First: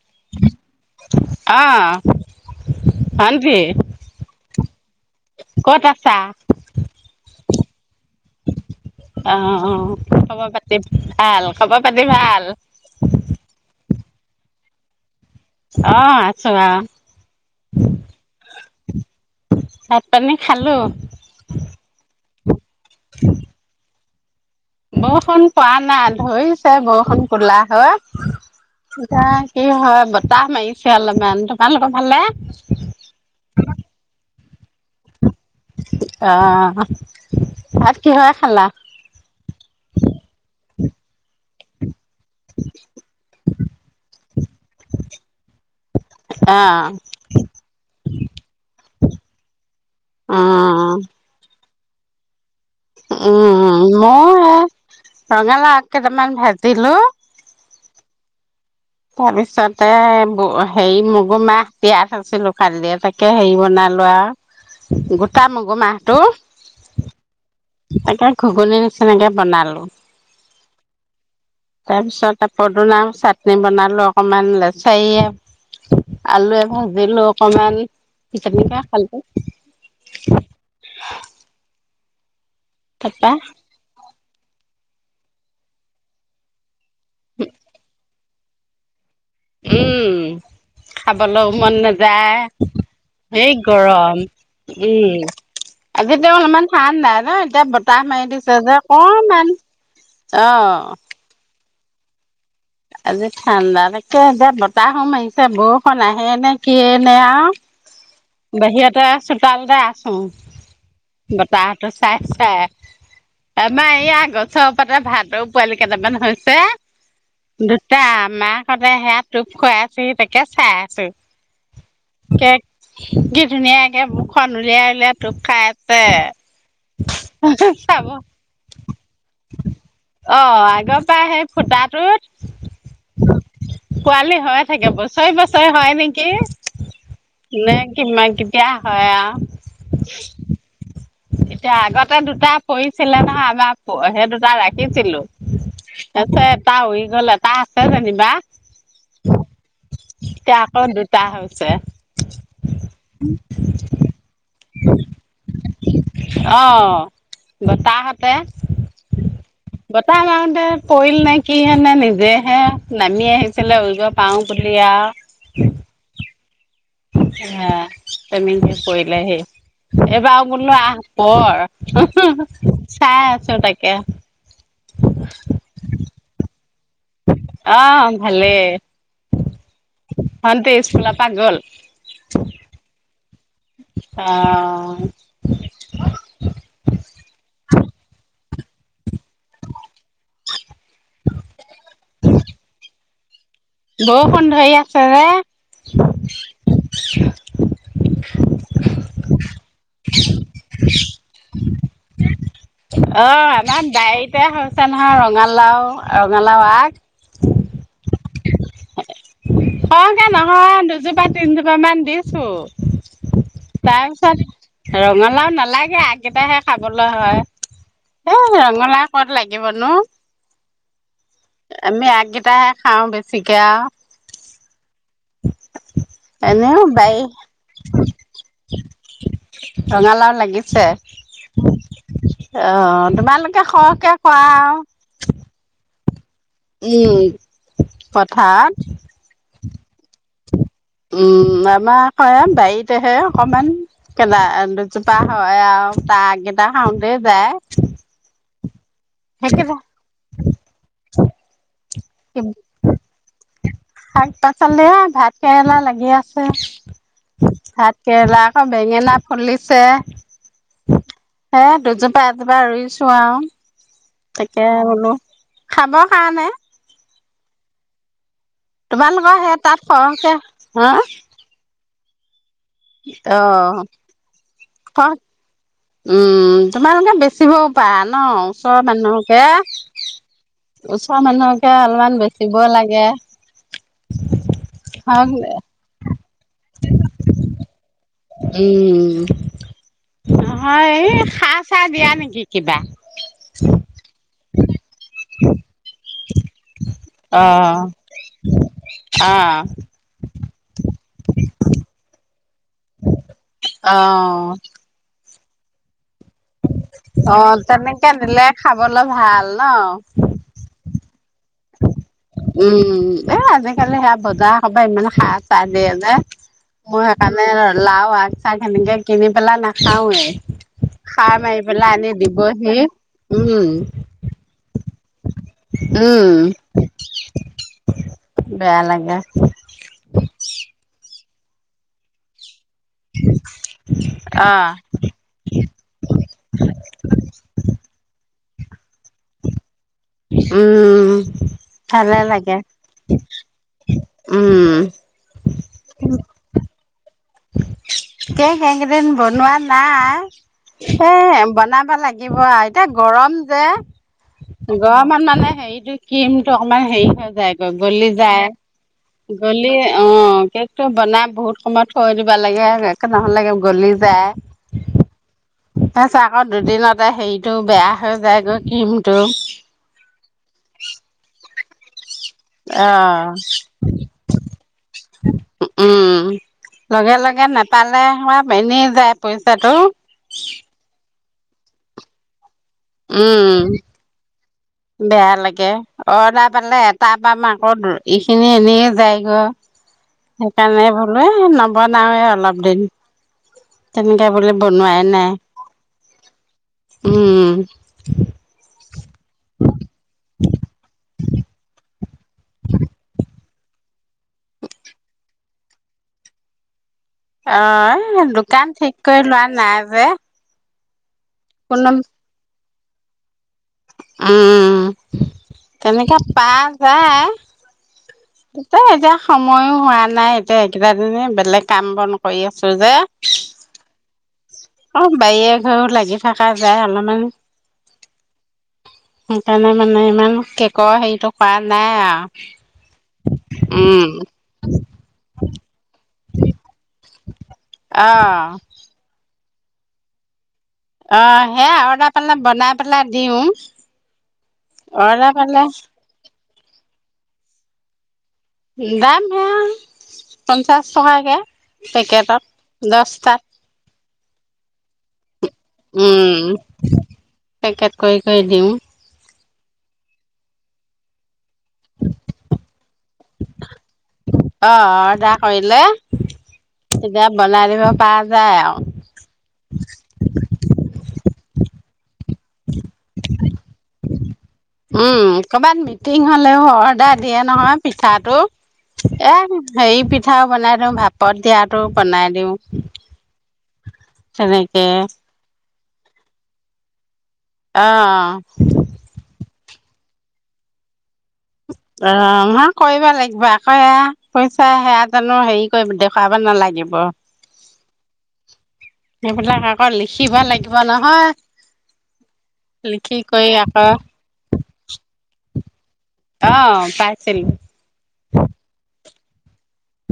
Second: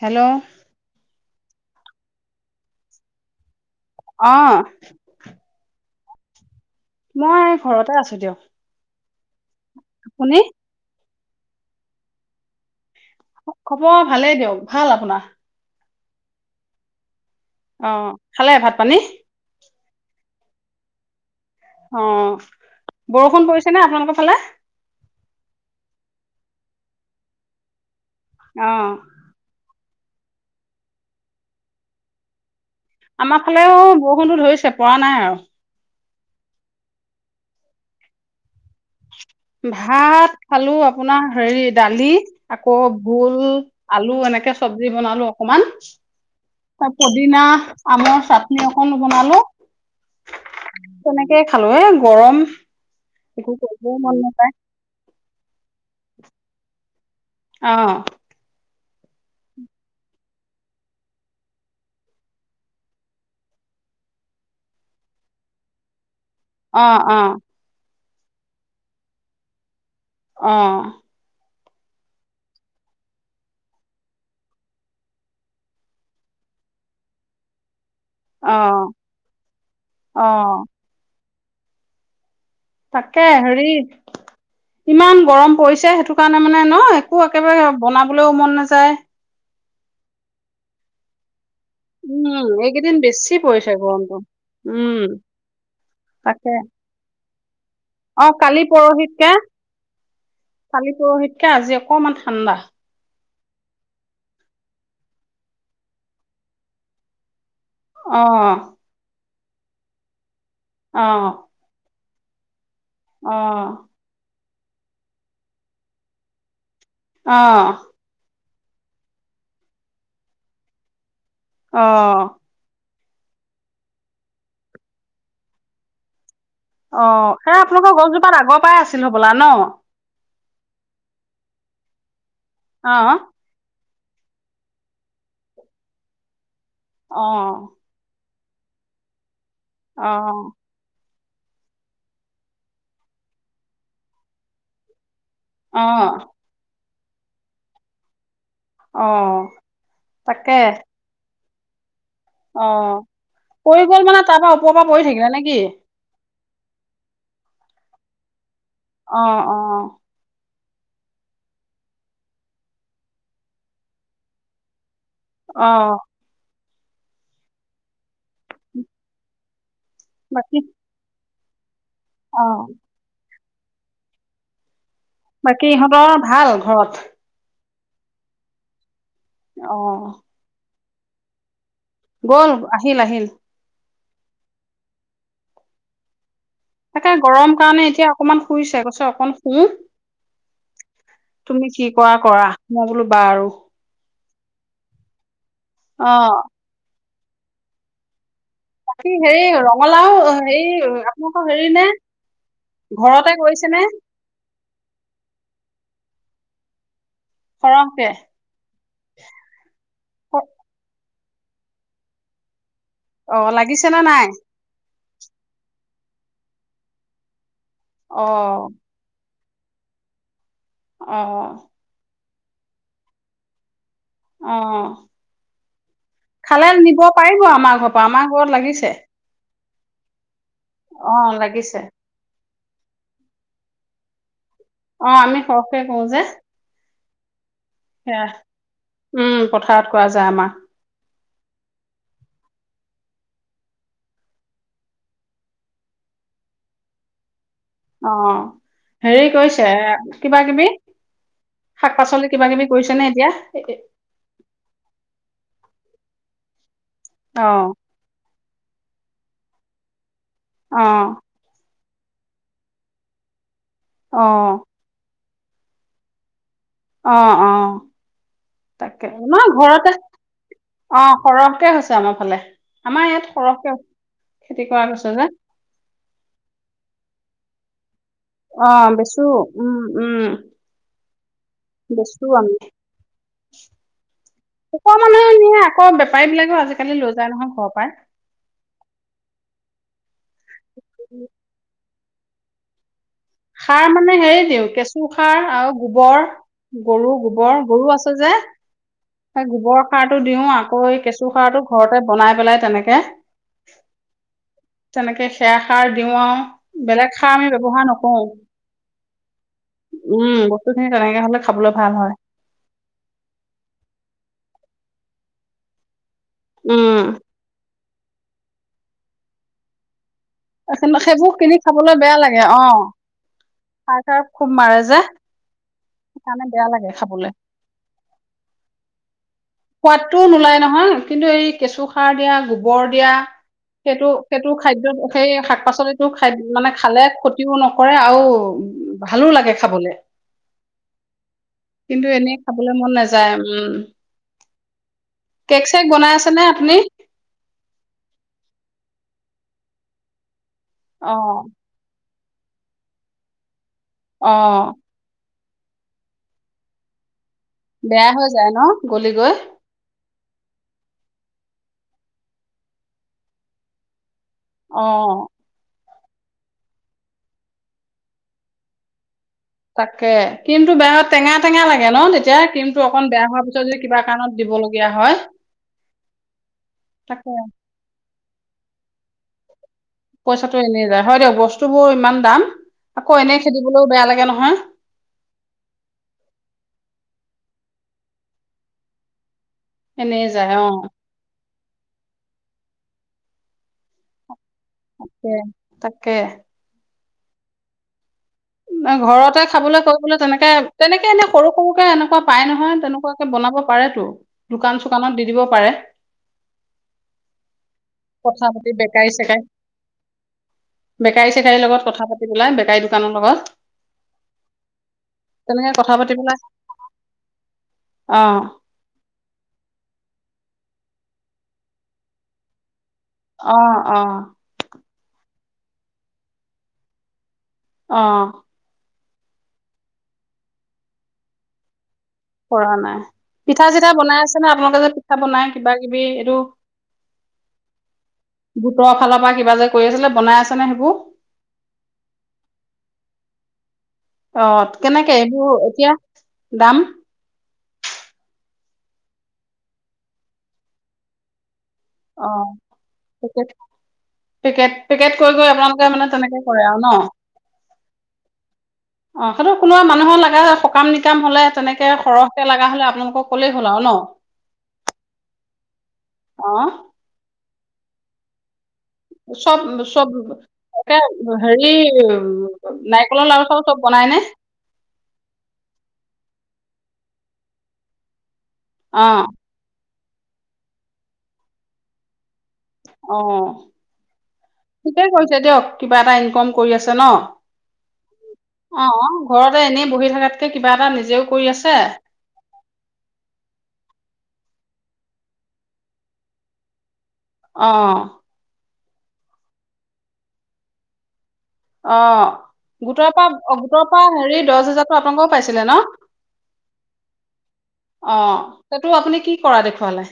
Hello অ হনতি আহ তে আছা মই ঘৰতে আছো দিয়ক অ অ আপুনি খবৰ পাতি ভাল খবৰ পাতি ভাল [inaudible] হব ভালেই দিয়ক ভাল আপোনাৰ অ আছো আৰু অ খালে ভাত পানী ভাত পানী খালোঁ অ বৰষুণ পৰিছে নে আপোনালোকৰ খালে বৰষুণ পোৱা নাই ধৰিছে বৰষুণ কোলা হয় অ [unintelligible] কি হয় বতাহ মাৰিছে অলপমান তোমালোকৰ ফালে আমাৰ ফালেও বৰষুণো ধৰিছে পৰা নাই আৰু আহ ভাত কিহৰ খালা ভাত খালো আপোনাৰ হেৰি দালি আকৌ ভোল আলু এনেকে চব্জি বনালো অকমান অ ত পদিনা আমৰ চাটনি অকনো বনালো তেনেকে খালো এ গৰম একো কৰিব মন নাযায় ৰঙালা কেইটামান ভাজিলো অ তাৰপিছতে হেৰি মগু মাহ তিয়াই থইছিলো কালিয়েই তাকে হেৰি বনালো আৰু গোটা মগু মাহটো অ অ তাকে ঘুগনীৰ নিচিনাকে বনালো অ তাৰপিছত আ পদনা চাটনি বনালো অকমান লেচাৰে আলু ভাজিলো অকমান অ হিচাপনি ক অ খালক তাকে হৰি ইমান গৰম পৰিছে সেইটো কাৰণে মানে নহ একেবাৰে বনাব লেও মন নাযায় উম খাব লও মন নাযায় উম এইকেইদিন বেছি হেই পৰিছে গৰম গৰমটো। উম আজিতো তাকে অলপমান ঠানণ্ডাই ন এ বত তাহ মাৰি অ দিছে কালি যে পৰহিতকে কণমান অ অকণমান ঠাণ্ডা আজি ঠাণ্ডাতকে এতিয়া বতাহ ও মাৰিছে বৰষুণ আহে নে কি নে অ আৰু বাহিৰত আহচোন চালদ আছো অ বতাহ তে চাই চাই অ আমা ইয়া আগ চৰপতেৰ ভাতৰ পোৱালি কেইটামান হৈছে অ দুটা আমা সতে সেয়া টোপ খুৱাই আছো তোকে চাই আছো আহ কে কি ধুনীয়াকে মুখন উলিয়াই উলিয়াই টোপ খাই আছে অ সেই আপোনালোকৰ চাব। গছজোপাত আগৰ পৰাই আছিল হ'বলা ন অ আগৰ পৰা সেই ফুটাটোত অহ পোৱালি হয়ে থাকে বছৰি বছৰি হয় নেকি অ নাই কি মাইকি এয়া হয় আৰু অ এতিয়া আগতে দুটা পৰিঢ়ছিলে নহয় আমাৰ সেই দুটা ৰাখিছিলো অ এছটাা হৈ গ'ল এটা আছে যেনিবা অ তাকে ছে অ পৰি গ'ল মানে তাৰ পৰাৰা ওপৰৰ পৰা পৰি থাকিলা নেকি অ তাহতে আহ আহ পৰিল নে কি হেনেে নিজেহে নামি আহিছিলে উৰিজ পাওঁ বুলি আৰু অহ অ [unintelligible] [unintelligible] এব আ বাকী মোৰ নোৱা [unintelligible] পঢ়। অ [unintelligible] চ চো' তাকে। বাকী ইহঁতৰ ভাল ঘৰত? অহ ভালেই। অহ খোলা পা গ'ল? গ'ল। আহিল। আহিল। অহ। তাকে গৰম কাৰণে এতিয়া অকমান শুইছে। কৈছে অকন শু তুমি কি কৰা। কৰা। মই বোলো বাৰু বৰষুণ ধৰি আছে যে অহ [inaudible] বাকী হেৰি ৰঙালাও হেৰি আপোনালোকৰ হেৰি নে? অ ঘৰতে কৰিছে নে আমাৰ বাৰীতে হৈছে নহয় ৰঙালাও। ৰঙালাও আগ সৰহকে। সৰহকে নহয়। দুজোপাত তিনিজোপামান দিছো। অ লাগিছে নে নাই? তাৰপিছত ৰঙালাও নালাগে আগকেইটাহে খাবলৈ হয়। অ এ ৰঙালাও ক'ত লাগি বনো [unintelligible] অহ। কিটাহে খাওঁ বেছিকে আৰু। অ [inaudible] খালে এনেও নিব বাৰী পাৰিব আমাৰ ঘৰৰ পৰা। আমাৰ ঘৰত লাগিছে। ৰঙালাও লাগিছিল অ লাগিছে। অ তোমালোকে খৰহকে কৰা অ আমি সৰহকে কৰো যে উম আহ পথাৰত উম পথাৰত কৰা যায় আমাৰ উম আমাৰ হয় বাৰীতেহে অকণমান কেলা দুজোপা হয় আৰু তাৰ আগকেইটা খাওঁতেই যায় অ হেৰি কৈছে সেইকেইটা কিবা কিবি শাক পাচলি কিবা কিবি কৰিছে নে এতিয়া এ- এ- শাক পাচলি ভাত কেৰেলা লাগি গি আছে অ ভাতকেৰেলা অ, বেঙেনা ফুলিছে। অ। এ দুজোপা, এজোপা, ৰুইছো আৰু। অ তাকে বোলো, খাবৰ কাৰণে। অ, অ। তাকে, তোমালোকৰ ন সেই তাত ঘৰতে সৰহকে হা অ, ঘৰহতে হৈছে। যামাৰ ফালে আমাৰ ইয়াত অ, সৰহকে খেতি কৰা ক, গৈছে যে উম, তোমালোকে বেছি চিব পাৰা ন, অ ওচৰৰ বেচো মানুহকে, উম উম ওচৰৰ মানুহকে অলপমান বেচো বেচিব আমি লাগে হ উপবিলাকও আজিকালি লৈ, যায় নহয় ঘৰৰ পৰাই। উম, নহয় এই খা চা এই, দিয়া নেকি কিবা সাৰ মানে, হেৰি দিওঁ কেঁচু খাৰ আৰু গোবৰ গৰু, অ গোবৰ গৰু আছে যে। অ সেই গোবৰৰ সাৰটো দিও, আকৌ এই কেঁচু সাৰটো ঘৰত তে, বনাই পেলাই তেনেকে, অ তেনেকে [unintelligible] ষাৰ অ, তেনেকে নকৰোঁ। নিলে খাবলৈ ভাল ন। উম, বস্তুখিনি তেনেকে হ'লে খাবলৈ ভাল হয়। উম, এ, আজিকালি সেয়া বত া কবা ইমান খাৰ চাৰ দিয়ে যে। মোৰ উম। হেকাণে আ লাও আগ, চাগ সেনেকে কিনি পেল‌াই নাখাওৱে। এইখিনি সাৰ চবজি কিনি মাৰি পেলাই খাবলৈ আনি বেয়া লাগে। অ, দিবহি উম কাৰ কাৰ খুব মাৰে যে। উম, সেইকাৰণে বেয়া লাগে খাবলৈ। বেয়া লাগে। সোৱাদটোও নোলায় নহয়, কিন্তু এই কেঁচু সাৰ দিয়া, গো গোবৰ দিয়া, সেইটো, অ সেইটো খাদ্যত সেই শাক পাচলিতোক খাই মানে, খালে ক্ষতিও নকৰে আৰু উ, ভালো লাগে খাবলে। উম, ভালে এনেই লাগে খাবলৈ মন নাযায় উম, উম কেক চেক বনাই আছে নে আপুনি কেক একেইদিন বনোৱা নাই সে অ', বনাব লাগে লাগিব এতিয়া গৰম যে অ', গৰমত মানে হেৰিতটো কি ম ত আমাৰ হেৰি হয় যাই ক গলি বেয়া হৈ যায় ন গলি গৈ? গলি অ কেকটো বনাই বহুত সময়ত থৈ দিবা লাগে একে নহ'লেগে গলি যায় অ তাৰ পিছত আকৌ দুদিনতে হেৰিতটো বেয়া হৈ যায়গৈ কিম তাকে কিন্তু বেহত টেঙা টেঙা লাগে ন এতিয়া ক্ৰীমটো অকন বেয়া অ হোৱা পিছত যদি কিবা কাৰণত দিবলগীয়া হয় উম লগে তাকে লগে নেপালে এনেই যায় পইচাটো পইচাটো এনেই যায় হয় দিয়ক বস্তুবোৰ ইমান দাম আকৌ এনেই উম খেদিবলৈও বেয়া লাগে নহয় বেয়া লাগে অৰ্ডাৰ পালে এটা আপামা আক ইখিনি এখনি যায়গৈ এনেই যায় অ সেইকাৰণে বোলো নবনাওয়ে অলপ দিন তেন বোলে বনোৱাই নাই তাকে তাকে উম [inaudible] ঘৰতে খাবলৈ কলো তেনেকে তেনেকে এনে সৰু সৰুকে এনেকুৱা পাই নহয় তেনেকুৱাকে বনাব পাৰেটো দোকান চোকানত দি দিব পাৰে অহ কথা দোকান পাতি ঠিক বেকাৰী কৰি লোৱা চেকাৰী নাই যে বেকাৰী চেকাৰীৰ লগত কোনো কথা পাতিবলৈ দোকানৰ লগত উম কথা পাতি তেনেকে পেলাই পা যায় অ তেতিয়া এতিয়া সময়ো হোৱা নাই এতিয়া এইকেইটা দিন বেলেগ কাম বন কৰি আছো যে অহ অহ ঘৰত লাগি থকা যায় অলপমান। অহ সেইকাৰণে মানে ইমান কেকৰ হেৰিতটো কৰা নাই আৰু কৰা নাই পিঠা চিঠা উম বনাই আছে নে আপোনালোকে যে পিঠা বনাই কিবা কিবি এইটো। অ', গোটৰ ফালৰ পৰা কিবা যে কৰি আছিলে বনাই আছে নে সেইবোৰ? অহ সেয়াই অৰ্ডাৰ পালে বনাই পেলাই দিও উ অহ কেনেকে এইবোৰ এতিয়া দাম দাম হে পঞ্চাশ টকাকে পেকেটত অ' দশটাত পেকেট পেকেট পেকেট কৈ গৈ উম পেকেট কৰি কৰি দিওঁ অ' কোনোবা মানুহৰ লাগে সকাম নিকাম হ'লে তেনেকে সৰহকে লগা হলে আপোনালোকক ক'লেই হ'ল আৰু নহ অ', অৰ্ডাৰ কৰিলে অহ তেতিয়া বনাই দিব পৰা যায় আৰু চব চব তেহ হেৰি কিহ উম কবাত মিটিং হ'লে অৰ্ডাৰ দিয়ে নহয় পিঠাটো অ' এয়া হেৰি পিঠাও বনাই দিওঁ ভাপত দিয়াটো বনাই দিওঁ অহ তেনেকে ঠিকেই কৈছে দিয়ক। কিবা এটা ইনকম কৰি আছে নহ? অ ঘৰতে এনেই বহি থাকাতকে কিবা এটা নিজেও কৰি আছে অ নহয় কৰিব লাগিব আকৌ এ পইচা সেয়া জানো হেৰি কৰি দেখুৱাব নালাগিব অ সেইবিলাক আকৌ লিখিব লাগিব নহয় অ গোটৰ লিখি পৰা কৰি গোটৰ আকৌ পৰা হেৰি দহ হেজাৰতো আপোনালোকৰো পাইছে ছিলে ন অ পাইছিল অ সেইটো আপুনি কি কৰা দেখুৱালে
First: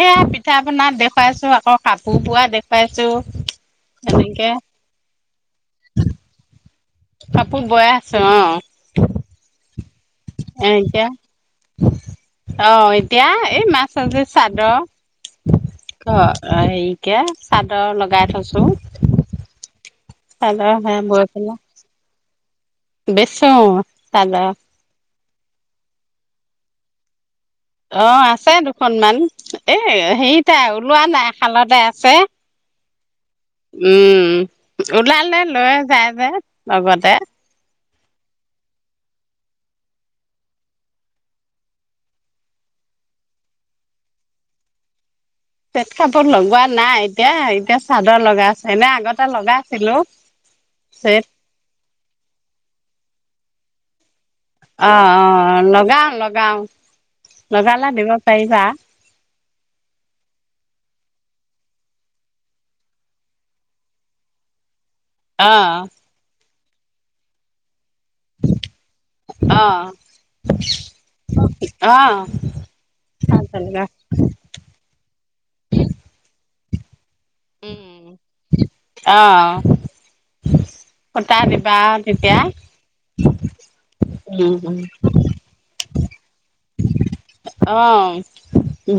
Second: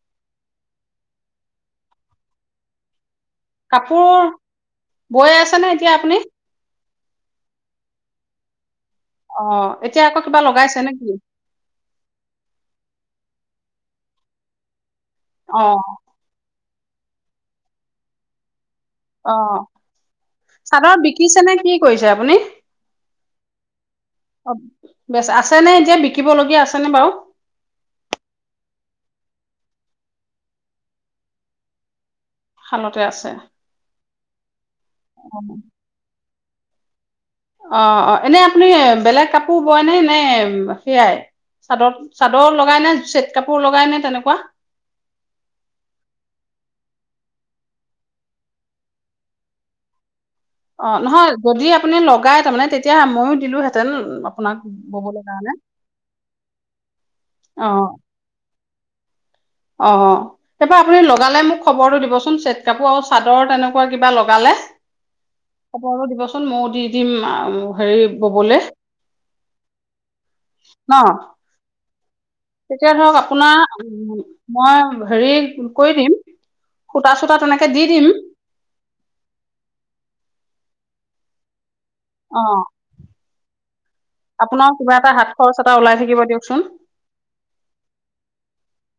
এয়া পিঠা পনাত দেখুৱাইছো আকৌ কাপোৰ বোৱা দেখুৱাইছো কাপোৰ এনেকে বৈ আছে নে এতিয়া আপুনি কাপোৰ বয় আছো অ অ এতিয়া আকৌ কিবা এ লগাইছে নে কি এতিয়া আহ এতিয়া এই মাছ চব যে চাদ অ ক আহ তে চাদৰ লগাই থৈছো অ চাদৰ বিকিছে নে কি কৰিছে আপুনি বেছো চাদাৰ অ বেচ আছে নে এতিয়া বিকিবলগীয়া আছেনে বাৰু অ আছে দুখনমান এ হেৰিত ওলোৱা নাই খালতে আছে খালতে আছে উম ওলালে অ লৈ যাই যে ভগুৱতে অ অ এনে আপুনি বেলেগ কাপোৰ বয়নে নে সেয়াই চাদৰ চাদৰ লগাই নে চেট কাপোৰ লগায় নে তেনেকুৱা চেট কাপোৰ লগোৱা নাই এতিয়া এতিয়া চাদৰ লগা আছে এনে আগতে লগাই ছিলো অ নহয় যদি আপুনি লগাই তাৰমানে তেতিয়া ময়ো দিলোহেঁতেন আপোনাক অ ববলৈ অ কাৰণে। লগাও লগাও লগালে অ', দিব পাৰিবা অ তেইপৰা আপুনি লগালে মোক খবৰটো দিবচোন চেট কাপোৰ আৰু চাদৰ তেনেকুৱা কিবা লগালে অ োন মই দি দিম হেৰি ববলে অ ন? আহ তেতিয়া ধৰক আপোনাৰ মই হেৰি কৰি দিম সূতা চূতা তেনেকে দি দিম সূটা দিবাত কেতিয়া অ', আপোনাৰ কিবা এটা হাত খৰচ এটা ওলাই থাক কি বা দিয়ক অহ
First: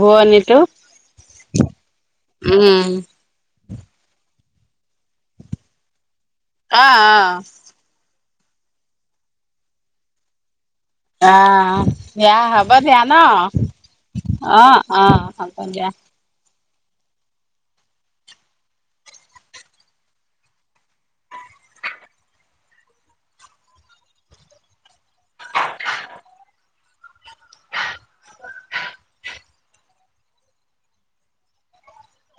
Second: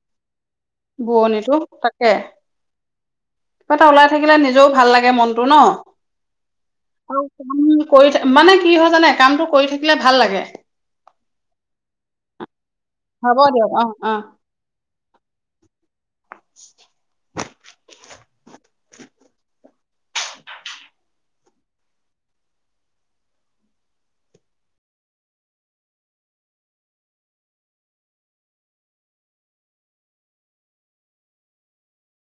ভুৱ নীটো বুৱনীটো তাকে কিবা এটা ওলাই থাকিলে নিজেও ভাল লাগে মনটো ন অ' আৰু অ'। ত কৈ থ মানে কি হয় জানে কামটো কৰি থাকিলে ভাল লাগে অ বেয়া হ হ ব দিয়া ন হ'ব দিয়ক অ অ অ হব দিয়া [inaudible]